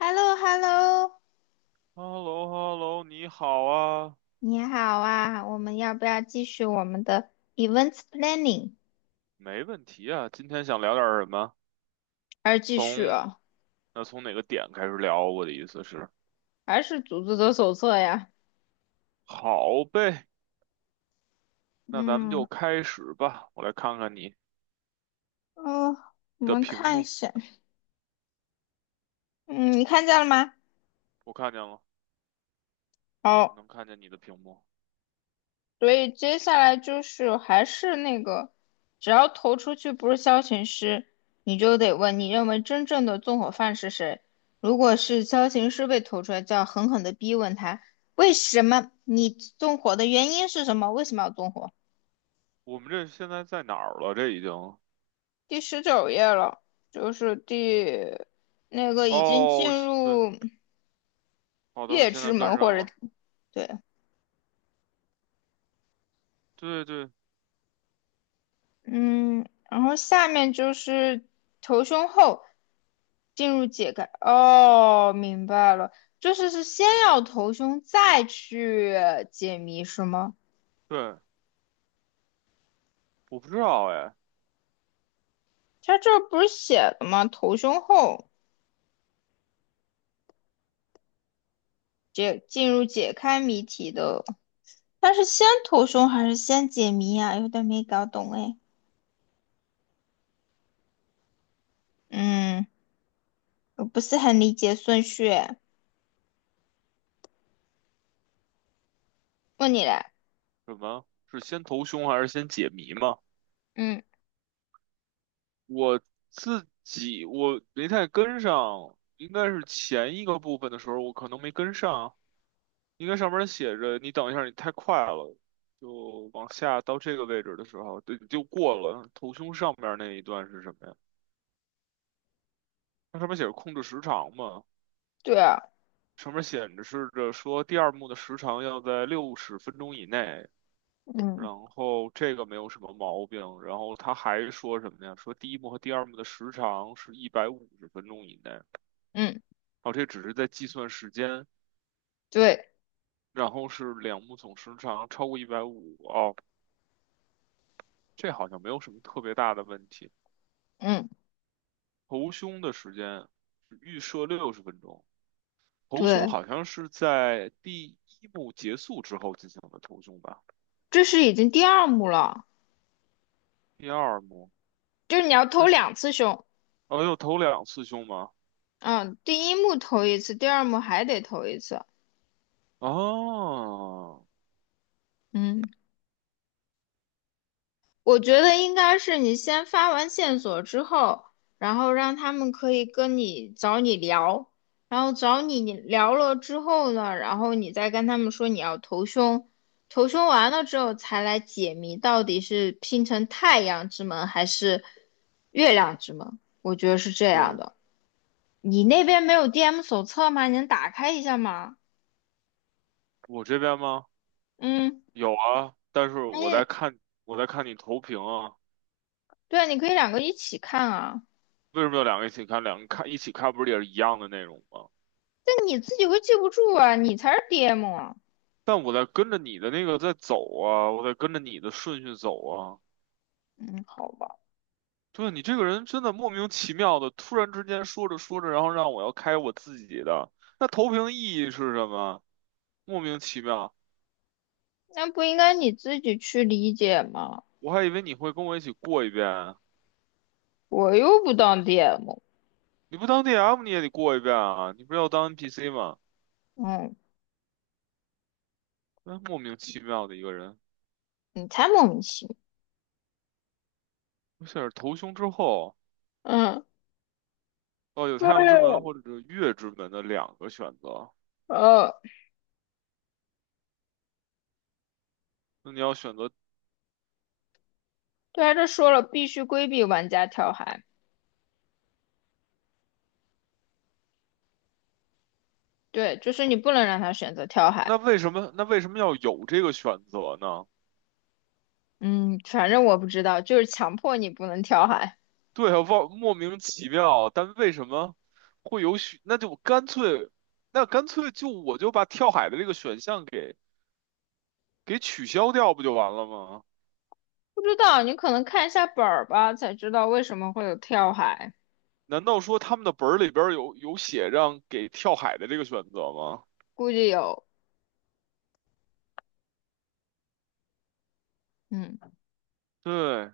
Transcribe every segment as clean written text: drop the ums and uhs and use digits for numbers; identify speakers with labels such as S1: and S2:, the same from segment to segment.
S1: h e l l o h e l l o
S2: h e l l o h e l l o 你好啊，
S1: 你好啊，我们要不要继续我们的 events planning？
S2: 没问题啊。今天想聊点儿什么？
S1: 还是继续
S2: 从
S1: 啊？
S2: 那从哪个点开始聊？我的意思是，
S1: 还是组织者手册呀？
S2: 好呗，那咱们就
S1: 嗯
S2: 开始吧。我来看看你
S1: 哦，我
S2: 的
S1: 们
S2: 屏
S1: 看一
S2: 幕，
S1: 下，嗯，你看见了吗？
S2: 我看见了，我
S1: 好，
S2: 能看见你的屏幕。
S1: 所以接下来就是还是那个，只要投出去不是消遣师，你就得问你认为真正的纵火犯是谁。如果是消遣师被投出来，就要狠狠的逼问他，为什么你纵火的原因是什么？为什么要纵火？
S2: 我们这现在在哪儿了？这已经……
S1: 第19页了，就是那个已经
S2: 哦，
S1: 进
S2: 是对，
S1: 入
S2: 好的，我
S1: 月
S2: 现
S1: 之
S2: 在
S1: 门
S2: 跟
S1: 或
S2: 上
S1: 者
S2: 了。
S1: 对，
S2: 对对
S1: 嗯，然后下面就是头胸后进入解开。哦，明白了，就是先要头胸再去解谜是吗？
S2: 对，我不知道哎，
S1: 它这不是写的吗？头胸后进入解开谜题的，它是先头胸还是先解谜啊？有点没搞懂哎。嗯。我不是很理解顺序问你嘞，
S2: 什么是先投凶还是先解谜吗？
S1: 嗯，
S2: 我自己没太跟上，应该是前一个部分的时候，我可能没跟上。应该上面写着“你等一下，你太快了”，就往下到这个位置的时候，对，就过了。头胸上面那一段是什么呀？它上面写着控制时长嘛，
S1: 对啊，
S2: 上面显示着说第二幕的时长要在六十分钟以内。
S1: 嗯
S2: 然后这个没有什么毛病。然后他还说什么呀？说第一幕和第二幕的时长是150分钟以内。
S1: 嗯，
S2: 哦，这只是在计算时间，
S1: 对，
S2: 然后是两目总时长超过一百五，哦，这好像没有什么特别大的问题。
S1: 嗯，
S2: 头胸的时间预设六十分钟，头胸
S1: 对，
S2: 好像是在第一幕结束之后进行的头胸吧？
S1: 这是已经第二幕了，
S2: 第二幕
S1: 就是你要投
S2: 那
S1: 两次凶，
S2: 哦，有头两次胸吗？
S1: 嗯，第一幕投一次，第二幕还得投一次，
S2: 哦，
S1: 嗯。我觉得应该是你先发完线索之后，然后让他们可以跟你找你聊，然后找你聊了之后呢，然后你再跟他们说你要投凶，投凶完了之后才来解谜，到底是拼成太阳之门还是月亮之门？我觉得是这样
S2: 对，
S1: 的。你那边没有 DM 手册吗？你能打开一下吗？
S2: 我这边吗？
S1: 嗯，
S2: 有啊，但是我在
S1: 哎，
S2: 看我在看你投屏啊，
S1: 对啊，你可以两个一起看啊，
S2: 为什么要两个一起看？两个看一起看不是也是一样的内容吗？
S1: 但你自己会记不住啊，你才是 DM 啊。
S2: 但我在跟着你的那个在走啊，我在跟着你的顺序走啊。
S1: 嗯，好吧，
S2: 对，你这个人真的莫名其妙的，突然之间说着说着，然后让我要开我自己的，那投屏的意义是什么？莫名其妙，
S1: 那不应该你自己去理解吗？
S2: 我还以为你会跟我一起过一遍啊，
S1: 我又不当 DM，
S2: 你不当 DM 你也得过一遍啊，你不是要当 NPC 吗？
S1: 嗯，
S2: 那莫名其妙的一个人，
S1: 你才莫名其妙。
S2: 而且是投胸之后，
S1: 嗯，
S2: 哦，有太阳之门
S1: 对，
S2: 或者是月之门的两个选择，
S1: 呃，
S2: 那你要选择，
S1: 对啊，这说了必须规避玩家跳海，对，就是你不能让他选择跳
S2: 那
S1: 海。
S2: 为什么那为什么要有这个选择呢？
S1: 嗯，反正我不知道，就是强迫你不能跳海。
S2: 对啊，忘莫名其妙，但为什么会有许？那就干脆，那干脆就我就把跳海的这个选项给取消掉，不就完了吗？
S1: 不知道，你可能看一下本儿吧，才知道为什么会有跳海，
S2: 难道说他们的本儿里边儿有写让给跳海的这个选择吗？
S1: 估计有，嗯。
S2: 对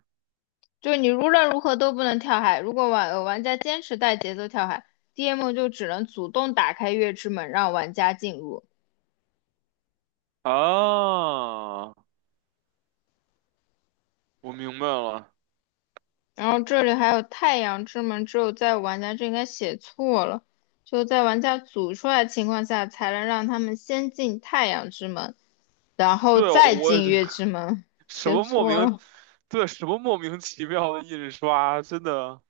S1: 就是你无论如何都不能跳海。如果玩家坚持带节奏跳海，DM 就只能主动打开月之门让玩家进入。
S2: 啊，我明白了。
S1: 然后这里还有太阳之门，只有在玩家这应该写错了，就在玩家组出来的情况下，才能让他们先进太阳之门，然后
S2: 对，
S1: 再
S2: 我也
S1: 进
S2: 觉得
S1: 月之 门。
S2: 什
S1: 写
S2: 么莫
S1: 错
S2: 名，
S1: 了，
S2: 对，什么莫名其妙的印刷，真的，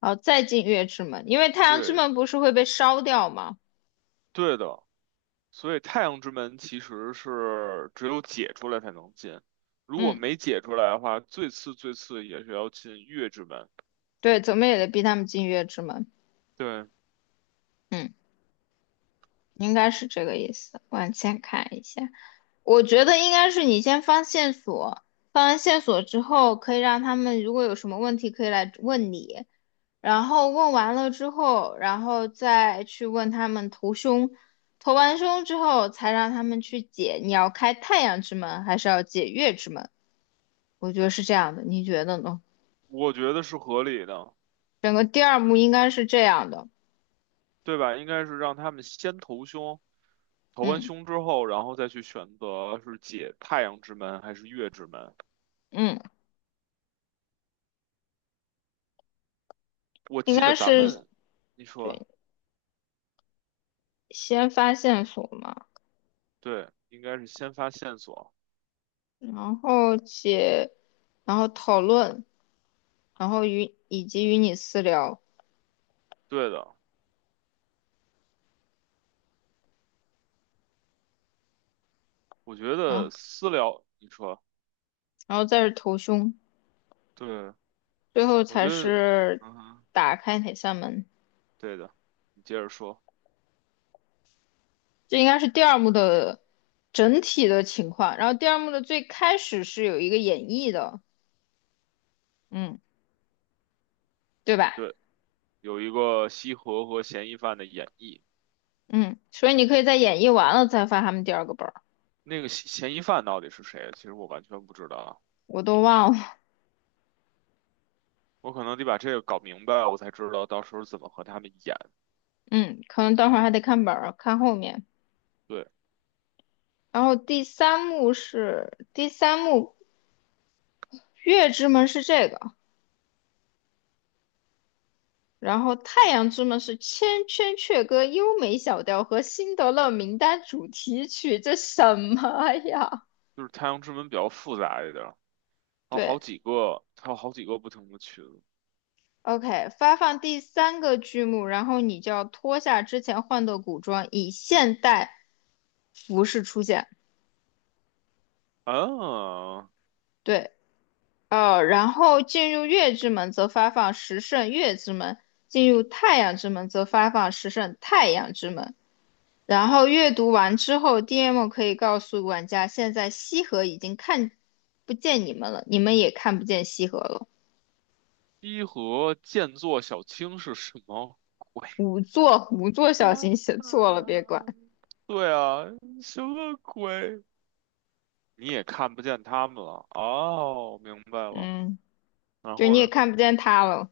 S1: 好，再进月之门，因为太阳之
S2: 对，
S1: 门不是会被烧掉吗？
S2: 对的。所以太阳之门其实是只有解出来才能进，如果
S1: 嗯，
S2: 没解出来的话，最次最次也是要进月之门。
S1: 对，怎么也得逼他们进月之门。
S2: 对，
S1: 嗯。应该是这个意思。往前看一下，我觉得应该是你先放线索，放完线索之后，可以让他们如果有什么问题可以来问你，然后问完了之后，然后再去问他们投凶，投完凶之后才让他们去解你要开太阳之门还是要解月之门，我觉得是这样的，你觉得呢？
S2: 我觉得是合理的，
S1: 整个第二幕应该是这样的，
S2: 对吧？应该是让他们先投凶，投完
S1: 嗯
S2: 凶之后，然后再去选择是解太阳之门还是月之门。
S1: 嗯，
S2: 我
S1: 应
S2: 记
S1: 该
S2: 得咱
S1: 是
S2: 们，你说
S1: 对，先发线索嘛。
S2: 对，应该是先发线索。
S1: 然后且，然后讨论，然后与以及与你私聊，
S2: 对的，我觉
S1: 然后
S2: 得私聊，你说
S1: 再是投凶，
S2: 对，
S1: 最后
S2: 我觉
S1: 才
S2: 得，
S1: 是
S2: 嗯哼，
S1: 打开哪扇门。
S2: 对的，你接着说。
S1: 这应该是第二幕的整体的情况。然后第二幕的最开始是有一个演绎的，嗯，对吧？
S2: 对，有一个西河和嫌疑犯的演绎。
S1: 嗯，所以你可以在演绎完了再发他们第二个本儿，
S2: 那个嫌疑犯到底是谁？其实我完全不知道啊，
S1: 我都忘了。
S2: 我可能得把这个搞明白，我才知道到时候怎么和他们演。
S1: 嗯，可能等会儿还得看本儿，看后面。
S2: 对，
S1: 然后第三幕是第三幕，月之门是这个。然后《太阳之门》是《千千阙歌》优美小调和《辛德勒名单》主题曲，这什么呀？
S2: 就是《太阳之门》比较复杂一点儿，它有好
S1: 对
S2: 几个，它有好几个不同的群。
S1: ，OK，发放第三个剧目，然后你就要脱下之前换的古装，以现代服饰出现。
S2: 啊，
S1: 对，然后进入月之门则发放十胜月之门，进入太阳之门则发放十胜太阳之门。然后阅读完之后，DM 可以告诉玩家，现在西河已经看不见你们了，你们也看不见西河了。
S2: 西河剑作小青是什么鬼？
S1: 五座小
S2: 啊
S1: 心写错了，别
S2: 啊，
S1: 管。
S2: 对啊，什么鬼？你也看不见他们了。哦，明白了。
S1: 嗯，
S2: 然
S1: 就
S2: 后
S1: 你也
S2: 呢？
S1: 看不见他了。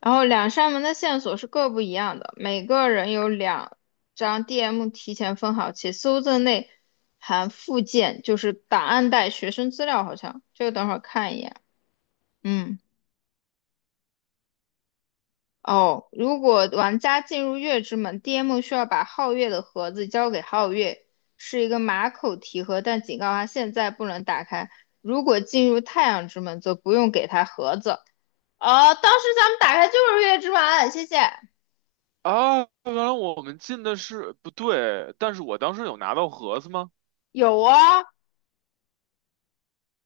S1: 然后两扇门的线索是各不一样的，每个人有两张 DM 提前分好，且搜证内含附件，就是档案袋、学生资料，好像这个等会儿看一眼。嗯。哦，如果玩家进入月之门，DM 需要把皓月的盒子交给皓月，是一个马口提盒，但警告他现在不能打开。如果进入太阳之门，则不用给他盒子。哦，当时咱们打开就是月之门，谢谢。
S2: 啊，原来我们进的是不对，但是我当时有拿到盒子吗？
S1: 有啊，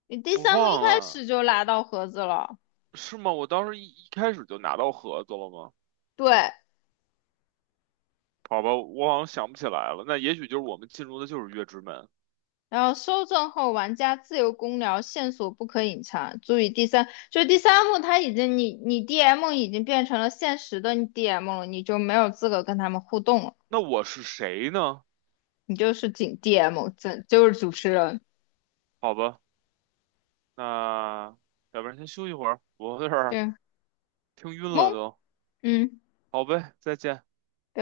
S1: 你第
S2: 我
S1: 三幕一
S2: 忘
S1: 开始
S2: 了，
S1: 就拿到盒子了。
S2: 是吗？我当时一开始就拿到盒子了吗？
S1: 对，
S2: 好吧，我好像想不起来了。那也许就是我们进入的就是月之门。
S1: 然后搜证后，玩家自由公聊，线索不可隐藏。注意第三，就是第三幕，它已经你 DM 已经变成了现实的 DM 了，你就没有资格跟他们互动了，
S2: 那我是谁呢？
S1: 你就是仅 DM，这就是主持人。
S2: 好吧，那要不然先休息会儿，我有点儿
S1: 对，
S2: 听晕了
S1: 懵，
S2: 都。
S1: 嗯。
S2: 好呗，再见。
S1: 对。